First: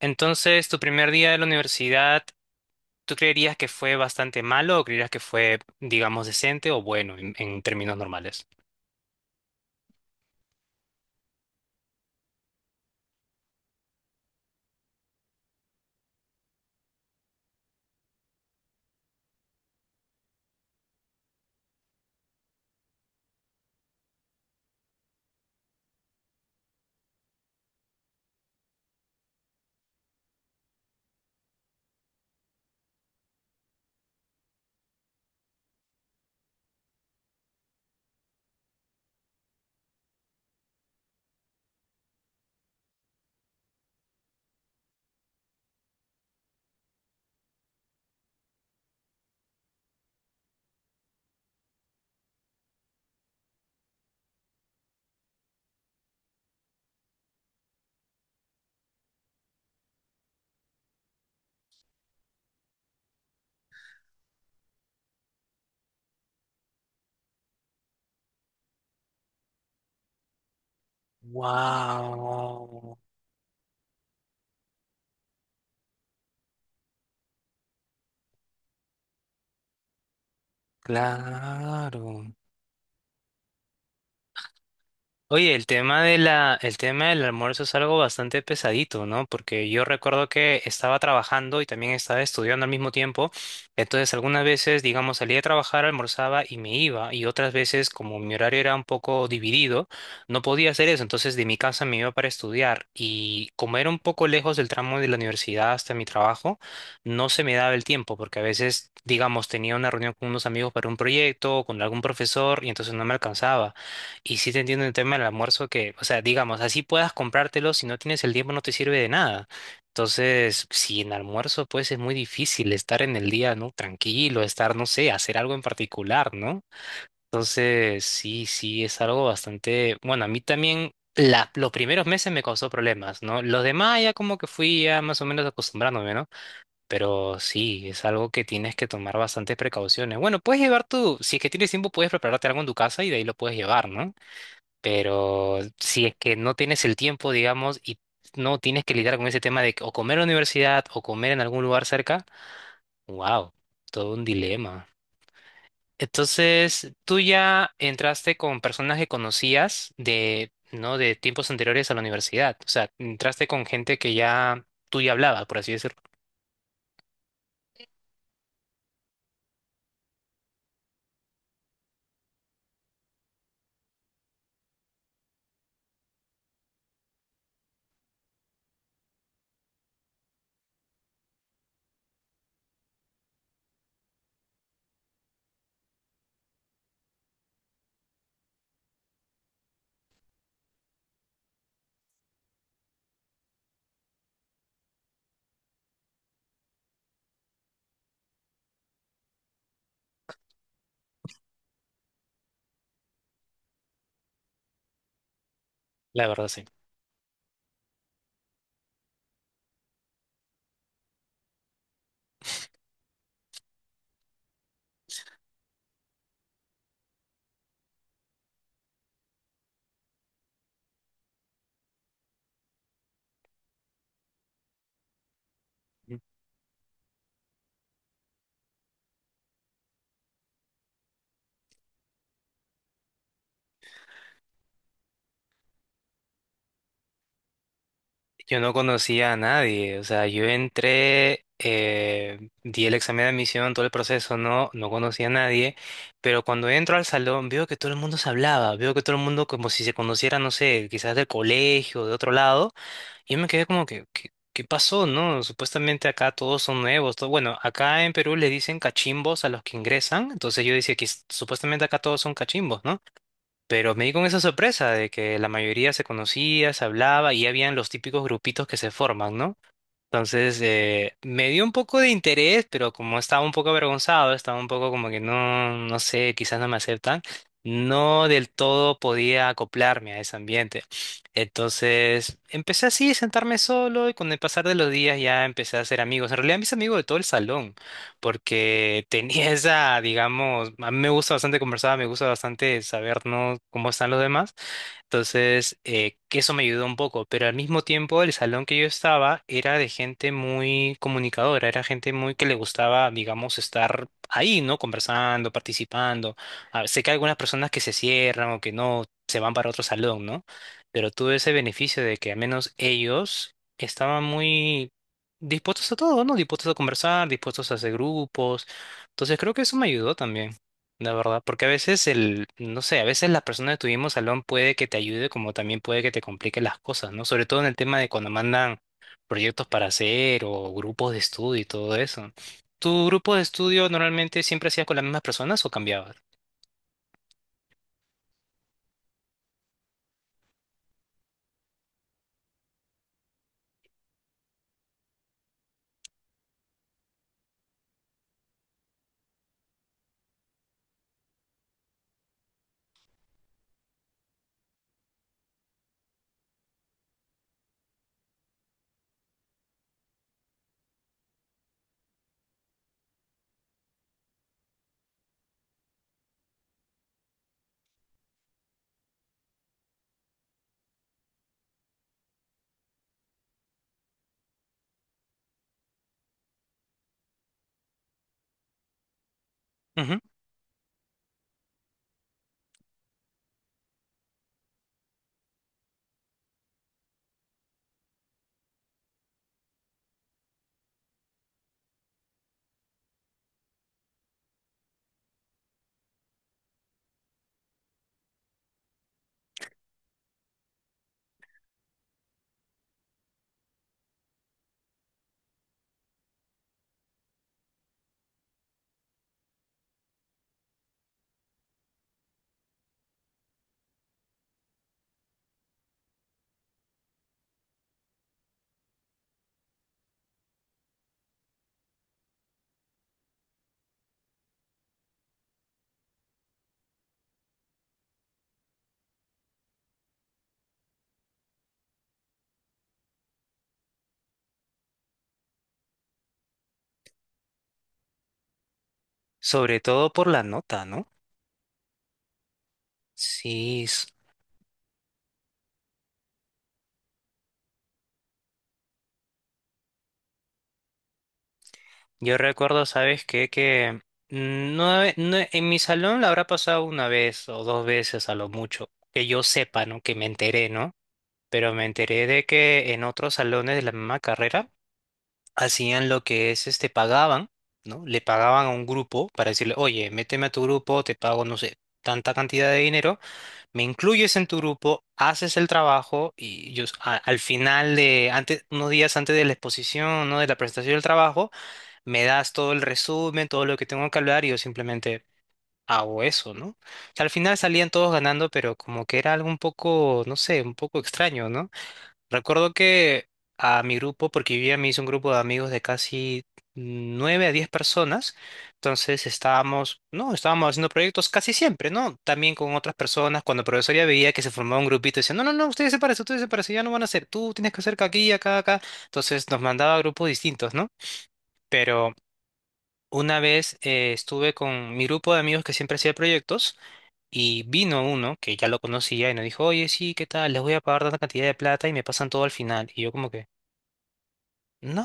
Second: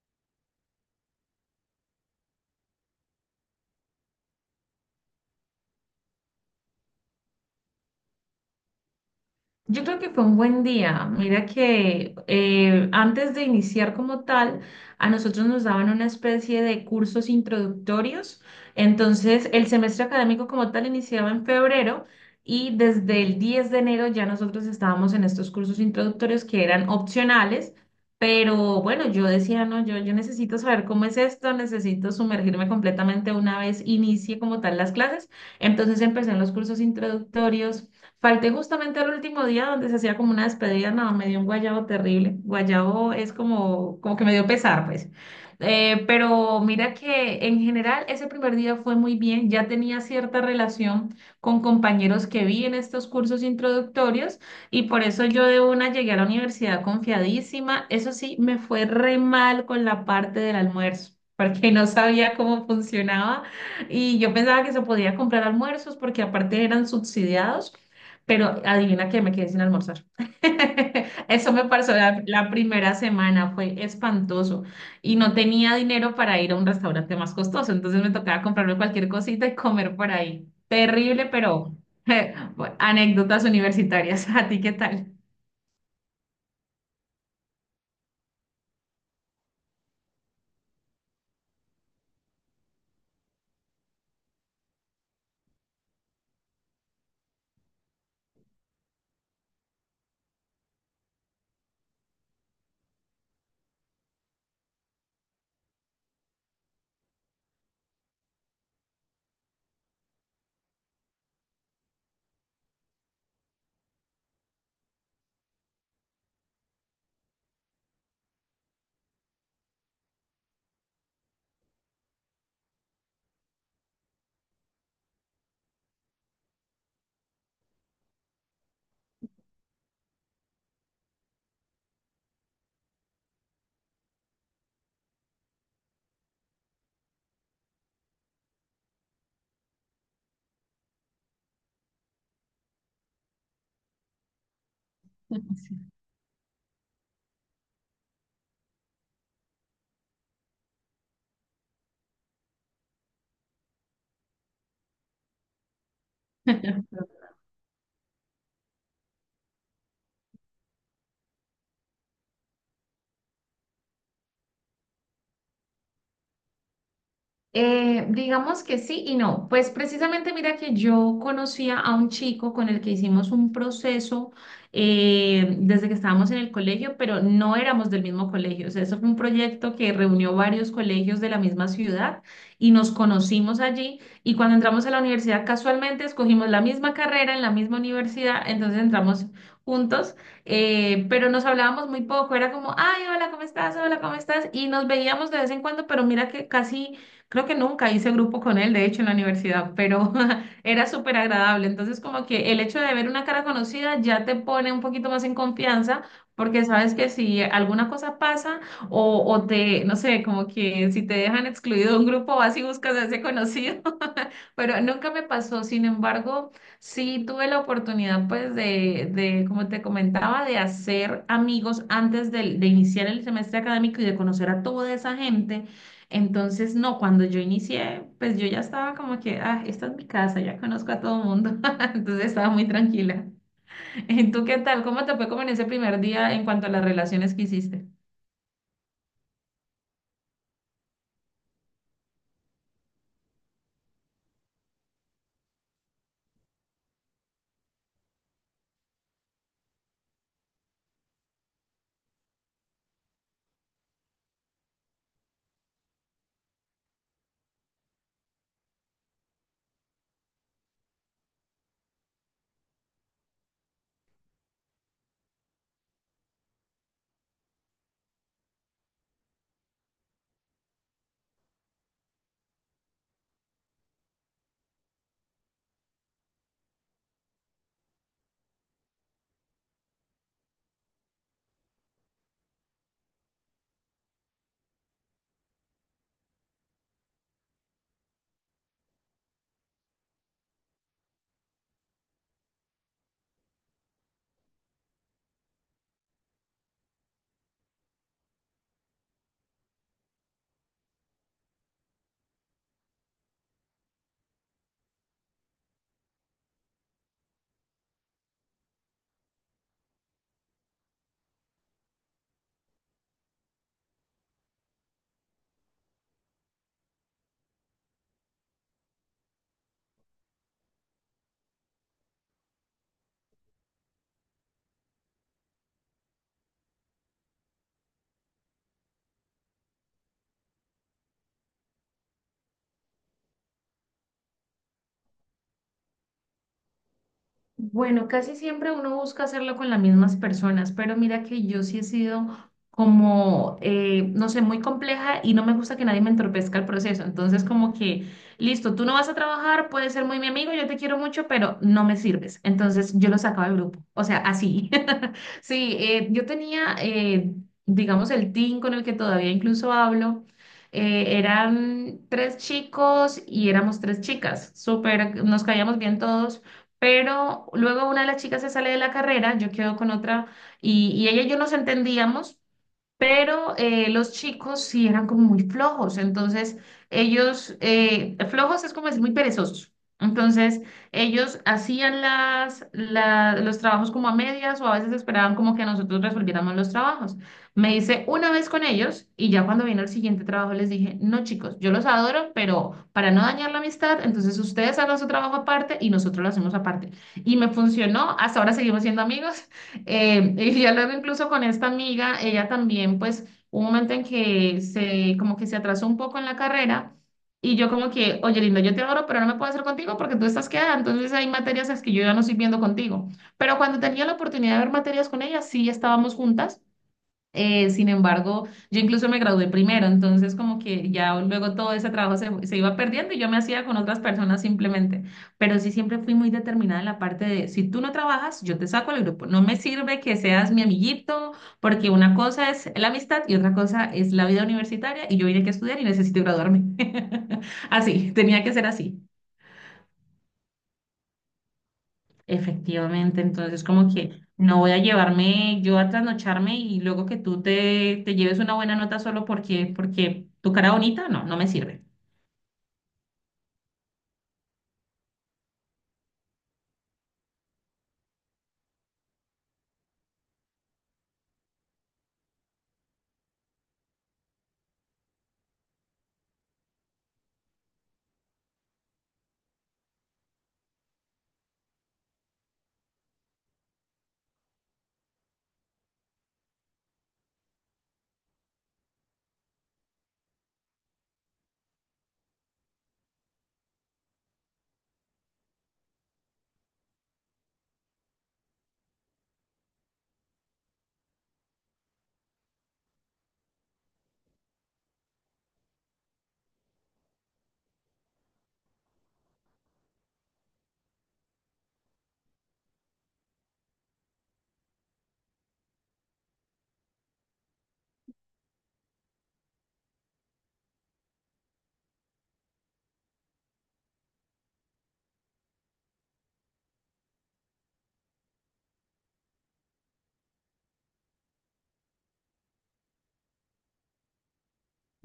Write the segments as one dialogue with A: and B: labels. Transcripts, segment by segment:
A: Entonces, tu primer día de la universidad, ¿tú creerías que fue bastante malo o creerías que fue, digamos, decente o bueno en, términos normales?
B: Yo creo que fue un buen día. Mira que antes de iniciar como tal, a nosotros nos daban una especie de cursos introductorios. Entonces, el semestre académico como tal iniciaba en febrero y desde el 10 de enero ya nosotros estábamos en estos cursos introductorios que eran opcionales. Pero bueno, yo decía, no, yo necesito saber cómo es esto, necesito sumergirme completamente una vez inicie como tal las clases. Entonces empecé en los cursos introductorios. Falté justamente al último día donde se hacía como una despedida, no, me dio un guayabo terrible. Guayabo es como que me dio pesar, pues. Pero mira que en general ese primer día fue muy bien, ya tenía cierta relación con compañeros que vi en estos cursos introductorios y por eso yo de una llegué a la universidad confiadísima. Eso sí, me fue re mal con la parte del almuerzo, porque no sabía cómo funcionaba y yo pensaba que se podía comprar almuerzos porque aparte eran subsidiados. Pero adivina que me quedé sin almorzar. Eso me pasó la primera
A: Wow,
B: semana, fue espantoso. Y no tenía dinero para ir a un restaurante más costoso, entonces me tocaba comprarme cualquier cosita y comer por ahí. Terrible, pero
A: claro.
B: bueno, anécdotas universitarias. ¿A ti qué tal?
A: Oye, el tema de el tema del almuerzo es algo bastante pesadito, ¿no? Porque yo recuerdo que estaba trabajando y también estaba estudiando al mismo tiempo. Entonces, algunas veces, digamos, salía a trabajar, almorzaba y me iba. Y otras veces, como mi horario era un poco dividido, no podía hacer eso. Entonces, de mi casa me iba para estudiar. Y como era un poco lejos del tramo de la universidad hasta mi trabajo, no se me daba el tiempo, porque a veces, digamos, tenía una reunión con unos amigos para un proyecto o con algún profesor y entonces no me alcanzaba. Y sí te entiendo en el tema del almuerzo que, o sea, digamos, así puedas comprártelo, si no tienes el tiempo no te sirve de nada. Entonces, si en almuerzo, pues es muy difícil estar en el día, ¿no? Tranquilo, estar, no sé, hacer algo en particular, ¿no? Entonces, sí, sí, es algo bastante, bueno, a mí también los primeros meses me causó problemas, ¿no? Los demás ya como que fui ya más o menos acostumbrándome, ¿no? Pero sí, es algo que tienes que tomar bastantes precauciones. Bueno, puedes llevar tú, si es que tienes tiempo, puedes prepararte algo en tu casa y de ahí lo puedes llevar, ¿no? Pero si es que no tienes el tiempo, digamos, y no tienes que lidiar con ese tema de que o comer en la universidad o comer en algún lugar cerca, wow, todo un dilema.
B: Sí.
A: Entonces, tú ya entraste con personas que conocías de, ¿no? De tiempos anteriores a la universidad. O sea, entraste con gente que ya tú hablabas, por así decirlo.
B: Digamos que sí y no. Pues precisamente mira que yo conocía a un chico con el que hicimos un proceso desde que estábamos en el colegio, pero no éramos del mismo colegio. O sea, eso fue un proyecto que reunió varios colegios de la misma ciudad y nos conocimos allí. Y cuando entramos a la universidad, casualmente escogimos la misma carrera en la misma universidad, entonces entramos juntos, pero nos hablábamos muy poco. Era como, ay, hola, ¿cómo estás? Hola, ¿cómo estás? Y nos veíamos de vez en cuando, pero mira que casi creo que nunca hice grupo con él, de hecho, en la universidad, pero era súper agradable. Entonces, como que el hecho de ver una cara conocida ya te pone un poquito más en confianza,
A: La verdad, sí.
B: porque sabes que si alguna cosa pasa o te, no sé, como que si te dejan excluido de un grupo, vas y buscas a ese conocido, pero nunca me pasó. Sin embargo, sí tuve la oportunidad, pues, de, como te comentaba, de hacer amigos de iniciar el semestre académico y de conocer a toda esa gente. Entonces, no, cuando yo inicié, pues yo ya estaba como que, ah, esta es mi casa, ya conozco a todo el mundo. Entonces estaba muy tranquila. ¿Y tú qué tal? ¿Cómo te fue como en ese primer día en cuanto a las relaciones que hiciste?
A: Yo no conocía a nadie, o sea, yo entré, di el examen de admisión, todo el proceso, no, no conocía a nadie, pero cuando entro al salón veo que todo el mundo se hablaba, veo que todo el mundo como si se conociera, no sé, quizás del colegio, de otro lado, y yo me quedé como que, ¿qué, qué pasó, no? Supuestamente acá todos son nuevos, todo, bueno, acá en Perú le dicen cachimbos a los que ingresan, entonces yo decía que supuestamente acá todos son cachimbos, ¿no? Pero me di con esa sorpresa de que la mayoría se conocía, se hablaba y habían los típicos grupitos que se forman, ¿no? Entonces, me dio un poco de interés, pero como estaba un poco avergonzado, estaba un poco como que no, no sé, quizás no me aceptan, no del todo podía acoplarme a ese ambiente. Entonces, empecé así, sentarme solo y con el pasar de los días ya empecé a hacer amigos. En realidad, mis amigos de todo el salón, porque tenía esa, digamos, a mí me gusta bastante conversar, me gusta bastante saber, ¿no? cómo están los demás. Entonces, que eso me ayudó un poco, pero al mismo tiempo el salón que yo estaba era de gente muy comunicadora, era gente muy que le gustaba, digamos, estar ahí, ¿no? Conversando, participando. Sé que hay algunas personas que se cierran o que no se van para otro salón, ¿no? Pero tuve ese beneficio de que al menos ellos estaban muy dispuestos a todo, ¿no? Dispuestos a conversar, dispuestos a hacer grupos. Entonces, creo que eso me ayudó también. La verdad, porque a veces el, no sé, a veces la persona de tu mismo salón puede que te ayude, como también puede que te complique las cosas, ¿no? Sobre todo en el tema de cuando mandan proyectos para hacer o grupos de estudio y todo eso. ¿Tu grupo de estudio normalmente siempre hacías con las mismas personas o cambiabas?
B: Bueno, casi siempre uno busca hacerlo con las mismas personas, pero mira que yo sí he sido como, no sé, muy compleja y no me gusta que nadie me entorpezca el proceso. Entonces, como que, listo, tú no vas a trabajar, puedes ser muy mi amigo, yo te quiero mucho, pero no me sirves. Entonces, yo lo sacaba del grupo. O sea, así. Sí, yo tenía, digamos, el team con el que todavía incluso hablo. Eran tres chicos y éramos tres chicas. Súper, nos caíamos bien todos, pero luego una de las chicas se sale de la carrera, yo quedo con otra y ella y yo nos entendíamos, pero los chicos sí eran como muy flojos, entonces ellos, flojos es como decir muy perezosos,
A: Ujú.
B: entonces ellos hacían los trabajos como a medias o a veces esperaban como que nosotros resolviéramos los trabajos. Me hice una vez con ellos y ya cuando vino el siguiente trabajo les dije, no chicos, yo los adoro, pero para no dañar la amistad, entonces ustedes hagan su trabajo aparte y nosotros lo hacemos aparte. Y me funcionó, hasta ahora seguimos siendo amigos. Y ya luego incluso con esta amiga, ella también, pues, hubo un momento en que se, como que se atrasó un poco en la carrera y yo como que, oye, lindo, yo te adoro, pero no me puedo hacer contigo porque tú estás quedada, entonces hay materias las que yo ya no estoy viendo contigo. Pero cuando tenía la oportunidad de ver materias con ella, sí estábamos juntas. Sin embargo, yo incluso me gradué primero, entonces como que ya luego todo ese trabajo se iba perdiendo y yo me hacía con otras personas simplemente. Pero sí siempre fui muy determinada en la parte de, si tú no trabajas, yo te saco del grupo. No me sirve que seas mi amiguito, porque una cosa es la amistad y otra cosa es la vida universitaria y yo vine aquí a estudiar y necesito graduarme. Así, tenía que ser así.
A: Sobre todo por la nota, ¿no?
B: Efectivamente, entonces
A: Sí,
B: como que no voy a llevarme yo a trasnocharme y luego que tú te lleves una buena nota solo porque, porque tu cara bonita, no, no me sirve.
A: yo recuerdo, ¿sabes qué? Que mm, no, en mi salón la habrá pasado una vez o dos veces a lo mucho, que yo sepa, ¿no? Que me enteré, ¿no? pero me enteré de que en otros salones de la misma carrera hacían lo que es, este, pagaban, ¿no? Le pagaban a un grupo para decirle, oye, méteme a tu grupo, te pago, no sé, tanta cantidad de dinero, me incluyes en tu grupo, haces el trabajo y yo al final de, antes, unos días antes de la exposición, ¿no? De la presentación del trabajo, me das todo el resumen, todo lo que tengo que hablar y yo simplemente hago eso, ¿no? O sea, al final salían todos ganando, pero como que era algo un poco, no sé, un poco extraño, ¿no? Recuerdo que a mi grupo, porque vivía, me hice un grupo de amigos de casi nueve a diez personas, entonces estábamos, no, estábamos haciendo proyectos casi siempre, ¿no? También con otras personas, cuando la profesora veía que se formaba un grupito, decía, no, no, no, ustedes se parecen, ya no van a hacer, tú tienes que hacer aquí, acá, acá, entonces nos mandaba a grupos distintos, ¿no? Pero una vez estuve con mi grupo de amigos que siempre hacía proyectos. Y vino uno que ya lo conocía y nos dijo, oye, sí, ¿qué tal? Les voy a pagar tanta cantidad de plata y me pasan todo al final. Y yo como que,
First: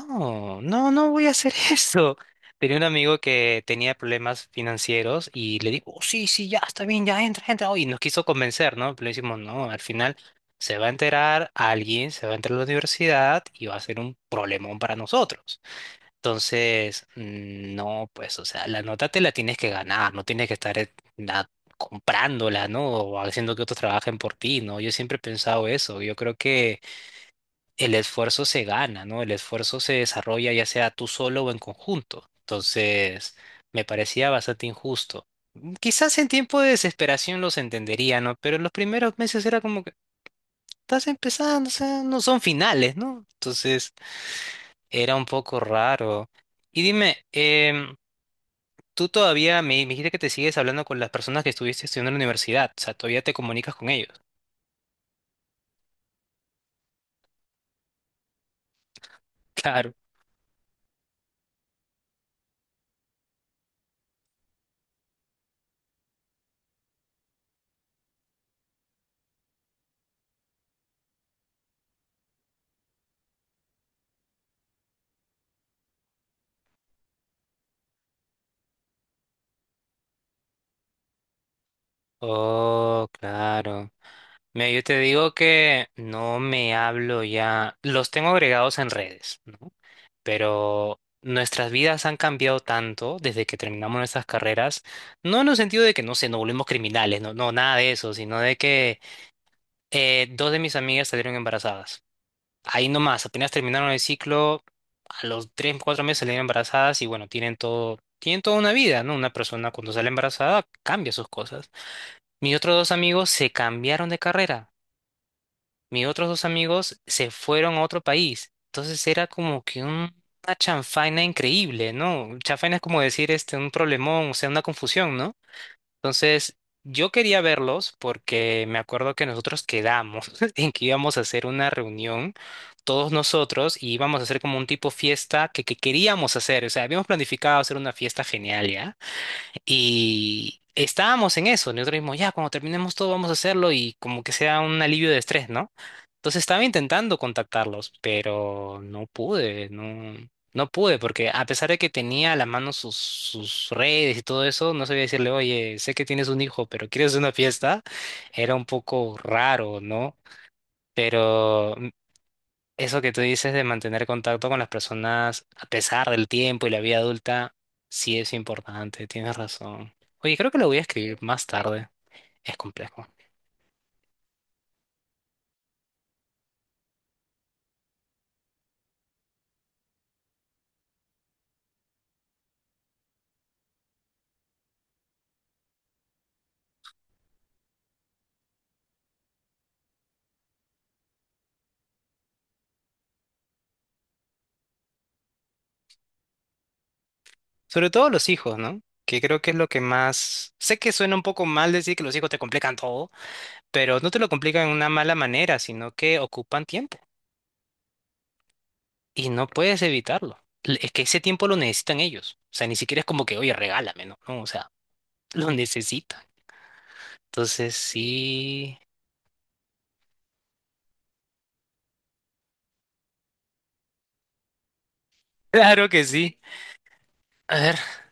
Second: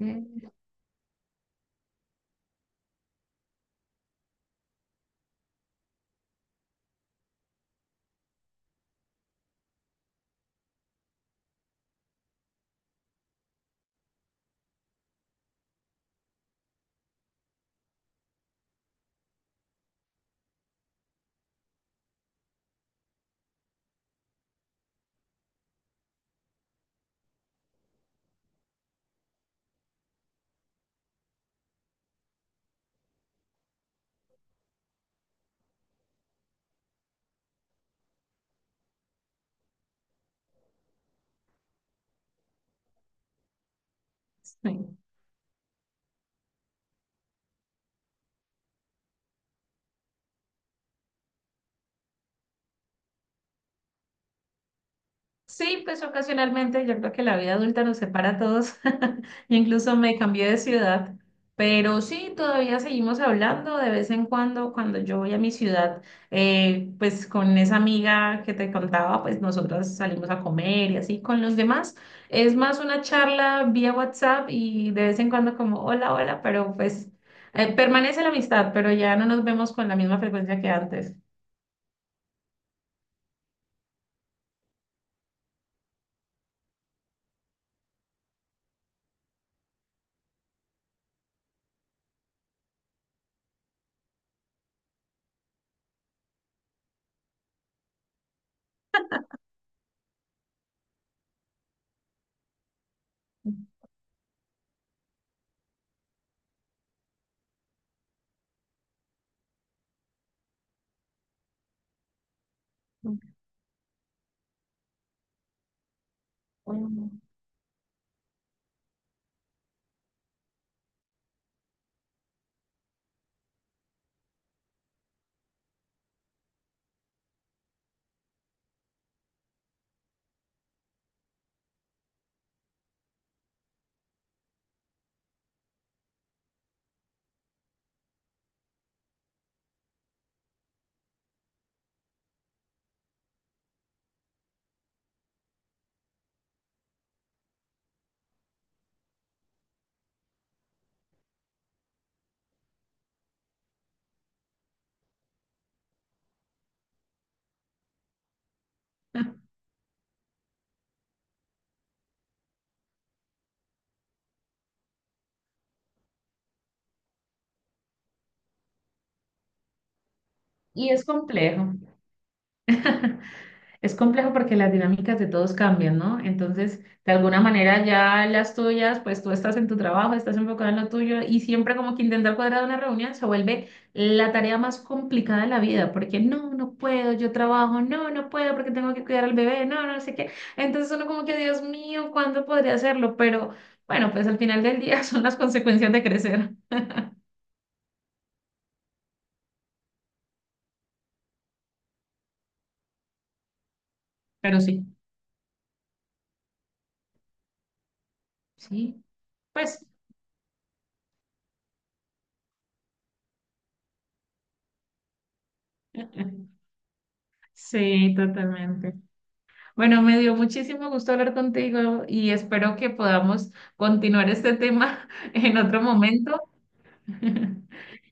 B: Mm,
A: no, no voy a hacer eso. Tenía un amigo que tenía problemas financieros y le digo, "Oh, sí, sí, ya está bien, ya entra, entra. Oh, Y nos quiso convencer, ¿no? Pero le decimos, no, al final se va a enterar alguien, se va a enterar la universidad y va a ser un problemón para nosotros. Entonces, mm, no, pues, o sea, la nota te la tienes que ganar, no tienes que estar comprándola, ¿no? O haciendo que otros trabajen por ti, ¿no? Yo siempre he pensado eso. Yo creo que el esfuerzo se gana, ¿no? El esfuerzo se desarrolla ya sea tú solo o en conjunto. Entonces, me parecía bastante injusto. Quizás en tiempo de desesperación los entendería, ¿no? Pero en los primeros meses era como que estás empezando, o sea, no son finales, ¿no? Entonces,
B: sí.
A: era un poco raro. Y dime, tú todavía me dijiste que te sigues hablando con las personas que estuviste estudiando en la universidad, o sea, todavía te comunicas con ellos.
B: Sí, pues ocasionalmente yo creo que la vida adulta nos separa a todos. Yo
A: Claro.
B: incluso me cambié de ciudad, pero sí, todavía seguimos hablando de vez en cuando cuando yo voy a mi ciudad, pues con esa amiga que te contaba, pues nosotras salimos a comer y así con los demás. Es más una charla vía WhatsApp y de vez en cuando como hola, hola, pero pues permanece la amistad, pero ya no nos vemos con la misma frecuencia que antes.
A: Oh, claro. Mira, yo te digo que no me hablo ya, los tengo agregados en redes, ¿no? Pero nuestras vidas han cambiado tanto desde que terminamos nuestras carreras, no en el sentido de que, no sé, nos volvimos criminales, no, no, nada de eso, sino de que dos de mis amigas salieron embarazadas. Ahí nomás, apenas terminaron el ciclo, a los 3, 4 meses salieron embarazadas y bueno, tienen todo, tienen toda una vida, ¿no? Una persona cuando sale embarazada cambia sus cosas. Mis otros dos amigos se cambiaron de carrera mis otros dos amigos
B: Ujú.
A: se fueron a otro país. Entonces era como que una chanfaina increíble, ¿no? Chanfaina es como decir este, un problemón, o sea, una confusión, ¿no? Entonces yo quería verlos porque me acuerdo que nosotros quedamos en que íbamos a hacer una reunión, todos nosotros, y íbamos a hacer como un tipo fiesta que queríamos hacer. O sea, habíamos planificado hacer una fiesta genial, ¿ya? Y estábamos en eso, nosotros dijimos, ya, cuando terminemos todo vamos a hacerlo y como que sea un alivio de estrés, ¿no? Entonces estaba intentando contactarlos, pero no pude, no, porque a pesar de que tenía a la mano sus redes y todo eso, no sabía decirle, oye, sé que tienes un hijo, pero ¿quieres una fiesta? Era un poco raro, ¿no? Pero eso que tú dices de mantener contacto con las personas a pesar del tiempo y la vida adulta, sí es importante, tienes razón. Oye, creo que lo voy a
B: Y es
A: escribir más
B: complejo.
A: tarde. Es complejo.
B: Es complejo porque las dinámicas de todos cambian, ¿no? Entonces, de alguna manera ya las tuyas, pues tú estás en tu trabajo, estás enfocado en lo tuyo y siempre como que intentar cuadrar una reunión se vuelve la tarea más complicada de la vida, porque no, no puedo, yo trabajo, no, no puedo porque tengo que cuidar al bebé, no, no sé qué. Entonces uno como que, Dios mío, ¿cuándo podría hacerlo? Pero bueno, pues al final del día son las consecuencias de crecer.
A: Sobre todo los hijos, ¿no? Que creo que es lo que más... Sé que suena un poco mal decir que los hijos te complican todo, pero no te lo
B: Pero
A: complican en
B: sí,
A: una mala manera, sino que ocupan tiempo
B: sí,
A: y no puedes
B: pues
A: evitarlo. L- Es que ese tiempo lo necesitan ellos. O sea, ni siquiera es como que, oye, regálame, ¿no? No, o sea, lo necesitan. Entonces,
B: sí,
A: sí.
B: totalmente. Bueno, me dio muchísimo gusto hablar contigo y espero que podamos continuar este tema en otro
A: Claro que sí.
B: momento.
A: A ver,